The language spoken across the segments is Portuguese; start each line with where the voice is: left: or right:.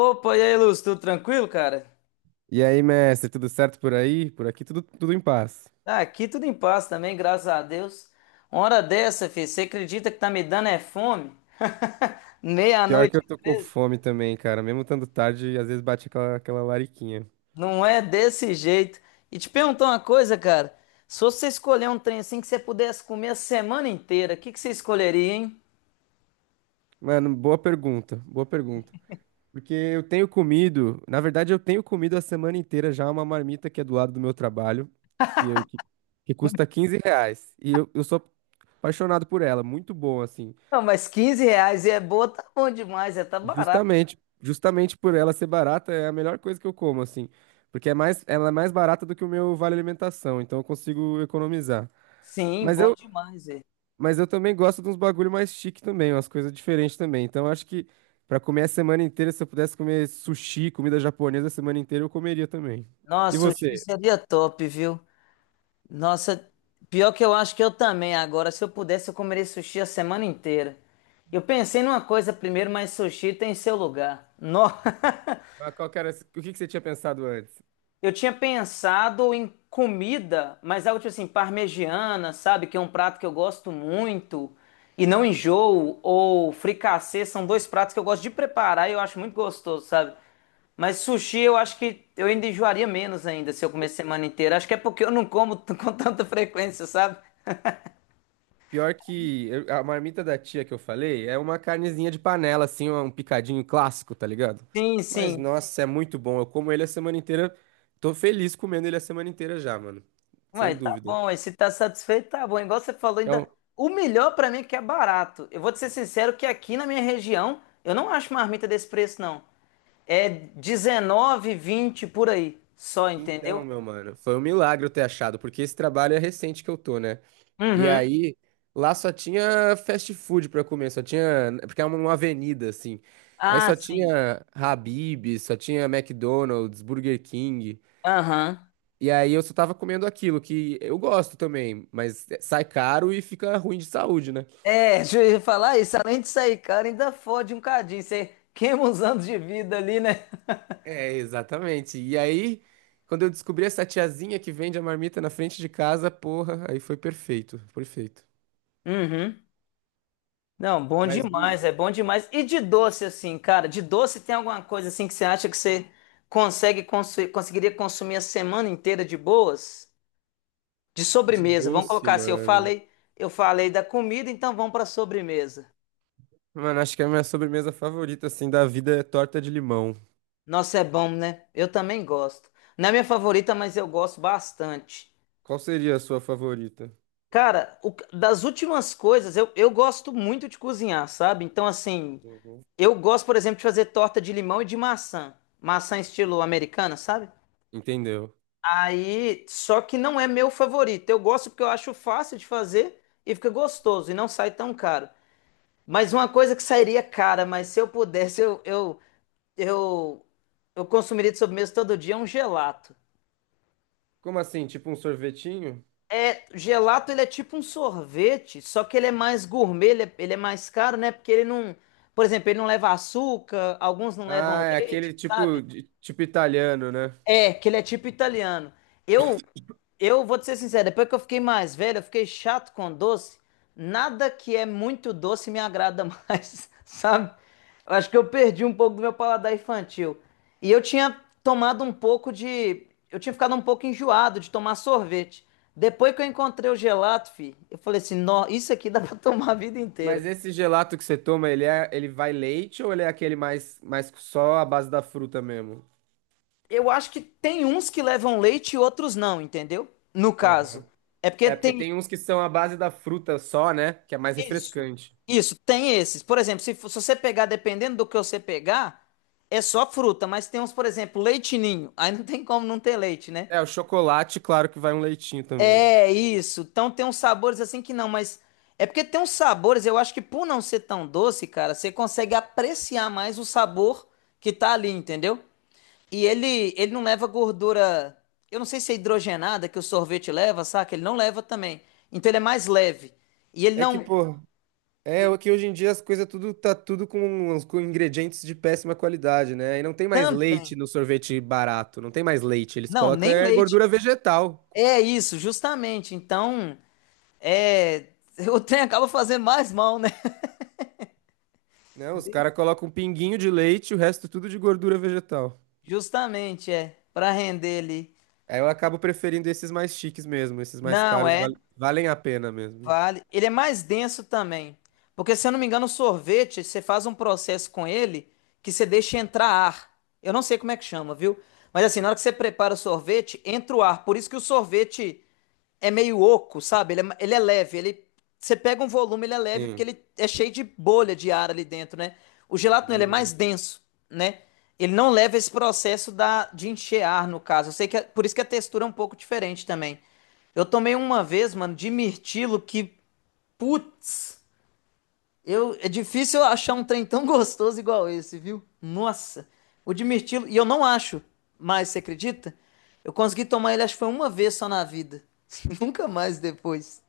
left: Opa, e aí, Lúcio, tudo tranquilo, cara?
right: E aí, mestre, tudo certo por aí? Por aqui tudo em paz.
left: Ah, aqui tudo em paz também, graças a Deus. Uma hora dessa, filho, você acredita que tá me dando é fome?
right: Pior que
left: Meia-noite,
right: eu tô
left: e
right: com
left: 13?
right: fome também, cara. Mesmo estando tarde, às vezes bate aquela lariquinha.
left: Não é desse jeito. E te perguntar uma coisa, cara. Se você escolher um trem assim que você pudesse comer a semana inteira, o que que você escolheria, hein?
right: Mano, boa pergunta. Porque eu tenho comido, na verdade, eu tenho comido a semana inteira já uma marmita que é do lado do meu trabalho, que, eu, que, que custa 15 reais. E eu sou apaixonado por ela, muito bom, assim.
left: Não, mas 15 reais e é boa, tá bom demais, é, tá barato.
right: Justamente por ela ser barata, é a melhor coisa que eu como, assim. Porque é mais, ela é mais barata do que o meu vale alimentação, então eu consigo economizar.
left: Sim,
right: Mas
left: bom
right: eu,
left: demais, é.
right: mas eu também gosto de uns bagulho mais chique também, umas coisas diferentes também. Então eu acho que pra comer a semana inteira, se eu pudesse comer sushi, comida japonesa a semana inteira, eu comeria também. E
left: Nossa, o sushi
right: você?
left: seria top, viu? Nossa, pior que eu acho que eu também agora. Se eu pudesse, eu comeria sushi a semana inteira. Eu pensei numa coisa primeiro, mas sushi tem seu lugar. No...
right: Mas qual que era, o que que você tinha pensado antes?
left: Eu tinha pensado em comida, mas algo tipo assim, parmegiana, sabe? Que é um prato que eu gosto muito e não enjoo. Ou fricassê, são dois pratos que eu gosto de preparar e eu acho muito gostoso, sabe? Mas sushi eu acho que eu ainda enjoaria menos ainda se eu comer semana inteira. Acho que é porque eu não como com tanta frequência, sabe?
right: A marmita da tia que eu falei é uma carnezinha de panela, assim, um picadinho clássico, tá ligado?
left: Sim,
right: Mas
left: sim.
right: nossa, é muito bom. Eu como ele a semana inteira. Tô feliz comendo ele a semana inteira já, mano.
left: Ué,
right: Sem
left: tá
right: dúvida.
left: bom, aí se tá satisfeito, tá bom. Igual você falou, ainda.
right: Então,
left: O melhor pra mim é que é barato. Eu vou te ser sincero que aqui na minha região, eu não acho marmita desse preço, não. É 19, 20 por aí, só, entendeu?
right: então, meu mano, foi um milagre eu ter achado, porque esse trabalho é recente que eu tô, né? E
left: Uhum.
right: aí, lá só tinha fast food pra comer, só tinha. Porque é uma avenida, assim. Aí
left: Ah,
right: só
left: sim.
right: tinha Habib, só tinha McDonald's, Burger King.
left: Aham.
right: E aí eu só tava comendo aquilo que eu gosto também, mas sai caro e fica ruim de saúde, né?
left: É, deixa eu falar isso. Além de sair, cara, ainda fode um cadinho. Você queima uns anos de vida ali, né?
right: É, exatamente. E aí, quando eu descobri essa tiazinha que vende a marmita na frente de casa, porra, aí foi perfeito.
left: Uhum. Não, bom
right: Mas do,
left: demais, é bom demais. E de doce, assim, cara, de doce tem alguma coisa assim que você acha que você consegue conseguiria consumir a semana inteira de boas? De
right: de
left: sobremesa, vamos
right: doce,
left: colocar assim, eu
right: mano.
left: falei, eu falei da comida, então vamos para sobremesa.
right: Mano, acho que é a minha sobremesa favorita, assim, da vida é torta de limão.
left: Nossa, é bom, né? Eu também gosto. Não é minha favorita, mas eu gosto bastante.
right: Qual seria a sua favorita?
left: Cara, das últimas coisas, eu gosto muito de cozinhar, sabe? Então, assim,
right: Uhum.
left: eu gosto, por exemplo, de fazer torta de limão e de maçã. Maçã estilo americana, sabe?
right: Entendeu?
left: Aí, só que não é meu favorito. Eu gosto porque eu acho fácil de fazer e fica gostoso e não sai tão caro. Mas uma coisa que sairia cara, mas se eu pudesse, eu, eu consumiria de sobremesa todo dia, é um gelato.
right: Como assim? Tipo um sorvetinho?
left: É, gelato ele é tipo um sorvete, só que ele é mais gourmet, ele é mais caro, né? Porque ele não, por exemplo, ele não leva açúcar, alguns não levam
right: Ah, é
left: leite,
right: aquele
left: sabe?
right: tipo, tipo italiano, né?
left: É, que ele é tipo italiano. Eu Eu vou te ser sincero, depois que eu fiquei mais velho, eu fiquei chato com doce. Nada que é muito doce me agrada mais, sabe? Eu acho que eu perdi um pouco do meu paladar infantil. E eu tinha tomado um pouco de. Eu tinha ficado um pouco enjoado de tomar sorvete. Depois que eu encontrei o gelato, eu falei assim: Nó, isso aqui dá pra tomar a vida inteira.
right: Mas esse gelato que você toma, ele vai leite ou ele é aquele mais só a base da fruta mesmo?
left: Eu acho que tem uns que levam leite e outros não, entendeu? No caso.
right: Aham.
left: É porque
right: É, porque
left: tem,
right: tem uns que são a base da fruta só, né? Que é mais
left: Isso,
right: refrescante.
left: isso, tem esses. Por exemplo, se você pegar, dependendo do que você pegar, é só fruta, mas tem uns, por exemplo, leite ninho. Aí não tem como não ter leite, né?
right: É, o chocolate, claro que vai um leitinho também, né?
left: É isso. Então tem uns sabores assim que não, mas é porque tem uns sabores, eu acho que por não ser tão doce, cara, você consegue apreciar mais o sabor que tá ali, entendeu? E ele não leva gordura. Eu não sei se é hidrogenada que o sorvete leva, saca? Ele não leva também. Então ele é mais leve. E ele
right: É que,
left: não.
right: pô, é o que hoje em dia as coisas tudo tá tudo com ingredientes de péssima qualidade, né? E não tem mais leite
left: Também.
right: no sorvete barato, não tem mais leite, eles
left: Não,
right: colocam
left: nem
right: é,
left: leite.
right: gordura vegetal,
left: É isso, justamente. Então, é, o trem acaba fazendo mais mal, né?
right: né? Os caras colocam um pinguinho de leite, o resto tudo de gordura vegetal.
left: Justamente, é, para render ali.
right: Aí eu acabo preferindo esses mais chiques mesmo, esses mais
left: Não,
right: caros
left: é.
right: valem a pena mesmo, né?
left: Vale. Ele é mais denso também. Porque, se eu não me engano, o sorvete, você faz um processo com ele que você deixa entrar ar. Eu não sei como é que chama, viu? Mas assim, na hora que você prepara o sorvete, entra o ar. Por isso que o sorvete é meio oco, sabe? Ele é leve. Ele, você pega um volume, ele é leve, porque
right: Sim,
left: ele é cheio de bolha de ar ali dentro, né? O gelato, não, ele é mais
right: visão.
left: denso, né? Ele não leva esse processo de encher ar, no caso. Eu sei que é, por isso que a textura é um pouco diferente também. Eu tomei uma vez, mano, de mirtilo que, putz, eu, é difícil eu achar um trem tão gostoso igual esse, viu? Nossa, o de mirtilo, e eu não acho mais, você acredita? Eu consegui tomar ele, acho que foi uma vez só na vida. Nunca mais depois.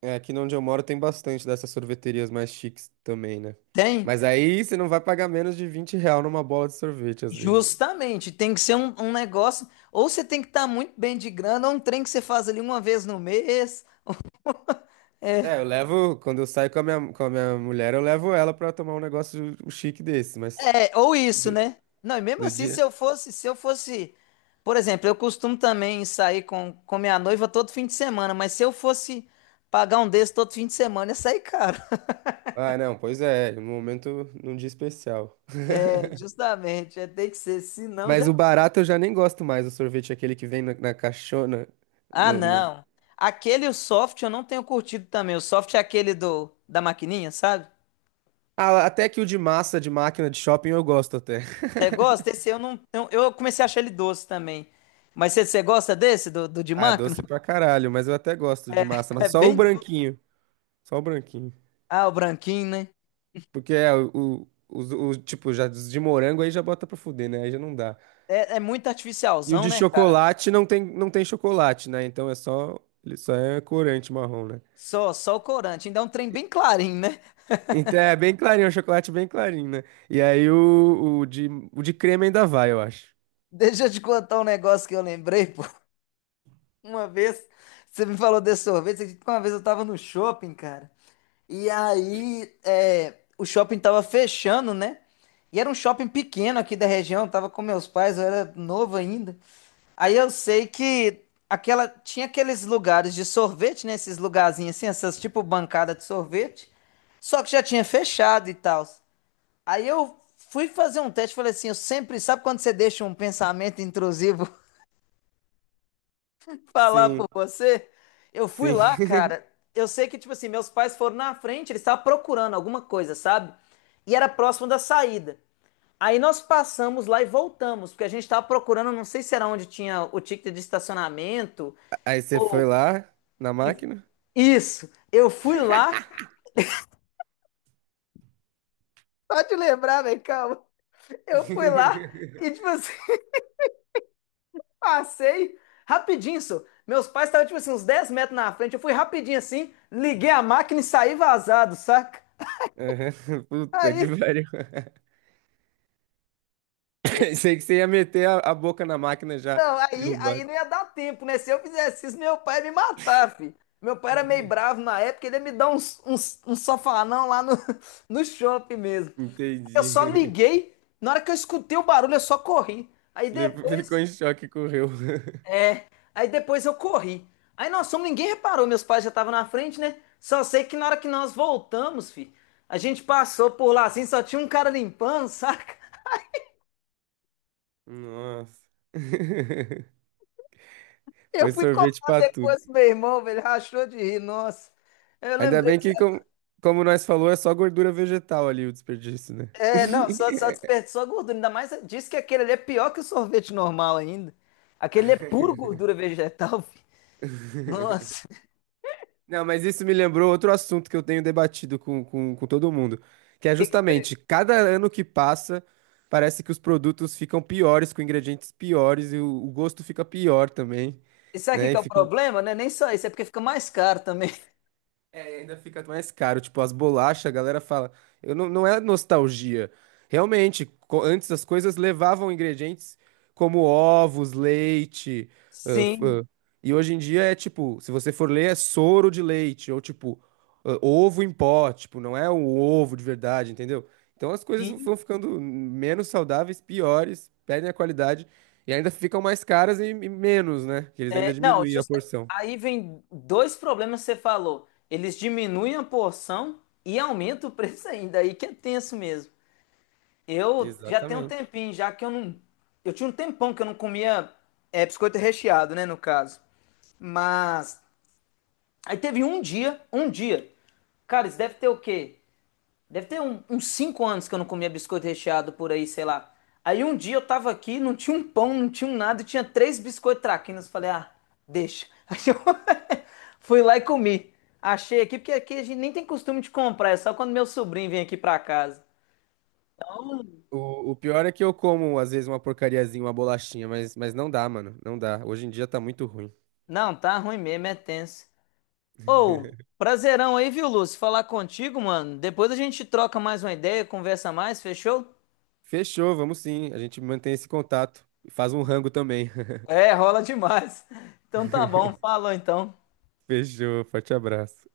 right: É, aqui onde eu moro tem bastante dessas sorveterias mais chiques também, né?
left: Tem?
right: Mas aí você não vai pagar menos de 20 real numa bola de sorvete, às vezes.
left: Justamente, tem que ser um negócio, ou você tem que estar muito bem de grana, ou um trem que você faz ali uma vez no mês.
right: É, eu levo, quando eu saio com a minha mulher, eu levo ela pra tomar um negócio um chique desse, mas
left: É, ou isso,
right: no
left: né? Não, e mesmo
right: no
left: assim, se
right: dia...
left: eu fosse, se eu fosse, por exemplo, eu costumo também sair com minha noiva todo fim de semana, mas se eu fosse pagar um desses todo fim de semana, ia sair caro.
right: Ah, não, pois é, no momento, num dia especial.
left: É, justamente, é, tem que ser, senão já.
right: Mas o barato eu já nem gosto mais, o sorvete é aquele que vem na caixona.
left: Ah, não. Aquele o soft eu não tenho curtido também. O soft é aquele do da maquininha, sabe?
right: Ah, até que o de massa de máquina de shopping eu gosto até.
left: Você gosta? Esse eu não. Eu comecei a achar ele doce também. Mas você gosta desse, do de
right: Ah, é
left: máquina?
right: doce pra caralho, mas eu até gosto de massa,
left: É
right: mas só o
left: bem doce.
right: branquinho. Só o branquinho.
left: Ah, o branquinho, né?
right: Porque é o tipo, já os de morango aí já bota pra fuder, né? Aí já não dá.
left: É muito
right: E o
left: artificialzão,
right: de
left: né?
right: chocolate não tem chocolate, né? Então é só, ele só é corante marrom, né?
left: Só o corante. Ainda é um trem bem clarinho, né?
right: Então é bem clarinho, é um chocolate bem clarinho, né? E aí o de creme ainda vai, eu acho.
left: Deixa eu te contar um negócio que eu lembrei, pô. Uma vez, você me falou desse sorvete, você acredita que uma vez eu tava no shopping, cara. E aí, o shopping tava fechando, né? E era um shopping pequeno aqui da região, eu tava com meus pais, eu era novo ainda. Aí eu sei que aquela tinha aqueles lugares de sorvete, né? Esses lugarzinhos assim, essas tipo bancada de sorvete. Só que já tinha fechado e tal. Aí eu fui fazer um teste, falei assim, eu sempre, sabe quando você deixa um pensamento intrusivo falar
right: Sim,
left: por você? Eu fui
right: sim.
left: lá, cara. Eu sei que, tipo assim, meus pais foram na frente, eles estavam procurando alguma coisa, sabe? E era próximo da saída. Aí nós passamos lá e voltamos, porque a gente estava procurando, não sei se era onde tinha o ticket de estacionamento.
right: Aí você foi
left: ou-
right: lá na máquina?
left: Isso. Eu fui lá, só te lembrar, velho, calma. Eu fui lá e, tipo assim, passei rapidinho, só. Meus pais estavam, tipo assim, uns 10 metros na frente. Eu fui rapidinho assim, liguei a máquina e saí vazado, saca?
right: Aham. Puta que
left: Aí,
right: pariu. Sei que você ia meter a boca na máquina já
left: não, aí
right: derrubar.
left: não ia dar tempo, né? Se eu fizesse isso, meu pai ia me matar, filho. Meu pai era meio bravo na época, ele ia me dar um sofanão lá no, no shopping mesmo. Eu só
right: Entendi.
left: liguei, na hora que eu escutei o barulho, eu só corri. Aí
right: Ficou
left: depois,
right: em choque e correu.
left: Aí depois eu corri. Aí nós fomos, ninguém reparou, meus pais já estavam na frente, né? Só sei que na hora que nós voltamos, a gente passou por lá assim, só tinha um cara limpando, saca?
right: Nossa.
left: Eu
right: Foi
left: fui
right: sorvete
left: cobrar
right: pra tudo.
left: depois pro meu irmão, velho, rachou de rir, nossa. Eu
right: Ainda
left: lembrei
right: bem
left: disso.
right: que, como nós falou, é só gordura vegetal ali o desperdício, né?
left: É, não, só desperdiçou a gordura. Ainda mais disse que aquele ali é pior que o sorvete normal ainda. Aquele é puro gordura vegetal, filho. Nossa, o
right: Não, mas isso me lembrou outro assunto que eu tenho debatido com, com todo mundo, que é
left: que que pega?
right: justamente cada ano que passa, parece que os produtos ficam piores, com ingredientes piores, e o gosto fica pior também,
left: E sabe o que
right: né?
left: que
right: E
left: é o
right: fica,
left: problema, né? Nem só isso, é porque fica mais caro também.
right: é, e ainda fica mais caro. Tipo, as bolachas, a galera fala. Eu não, não é nostalgia. Realmente, antes as coisas levavam ingredientes como ovos, leite. ãh, f-
left: Sim,
right: ãh, e hoje em dia é tipo, se você for ler, é soro de leite. Ou tipo, ovo em pó. Tipo, não é um ovo de verdade, entendeu? Então as coisas vão
left: sim.
right: ficando menos saudáveis, piores, perdem a qualidade. E ainda ficam mais caras e menos, né? Que eles ainda
left: É, não,
right: diminuem a porção.
left: aí vem dois problemas que você falou. Eles diminuem a porção e aumentam o preço ainda. Aí que é tenso mesmo. Eu já tenho um
right: Exatamente.
left: tempinho, já que eu não. Eu tinha um tempão que eu não comia biscoito recheado, né, no caso. Mas. Aí teve um dia, um dia. Cara, isso deve ter o quê? Deve ter uns 5 anos que eu não comia biscoito recheado por aí, sei lá. Aí um dia eu tava aqui, não tinha um pão, não tinha um nada, e tinha três biscoitos traquinas. Falei, ah, deixa. Aí eu fui lá e comi. Achei aqui, porque aqui a gente nem tem costume de comprar, é só quando meu sobrinho vem aqui pra casa. Então,
right: O pior é que eu como, às vezes, uma porcariazinha, uma bolachinha, mas não dá, mano. Não dá. Hoje em dia tá muito ruim.
left: não, tá ruim mesmo, é tenso. Ô, prazerão aí, viu, Lúcio? Falar contigo, mano. Depois a gente troca mais uma ideia, conversa mais, fechou?
right: Fechou, vamos sim. A gente mantém esse contato. Faz um rango também.
left: É, rola demais. Então tá bom, falou então.
right: Fechou, forte abraço.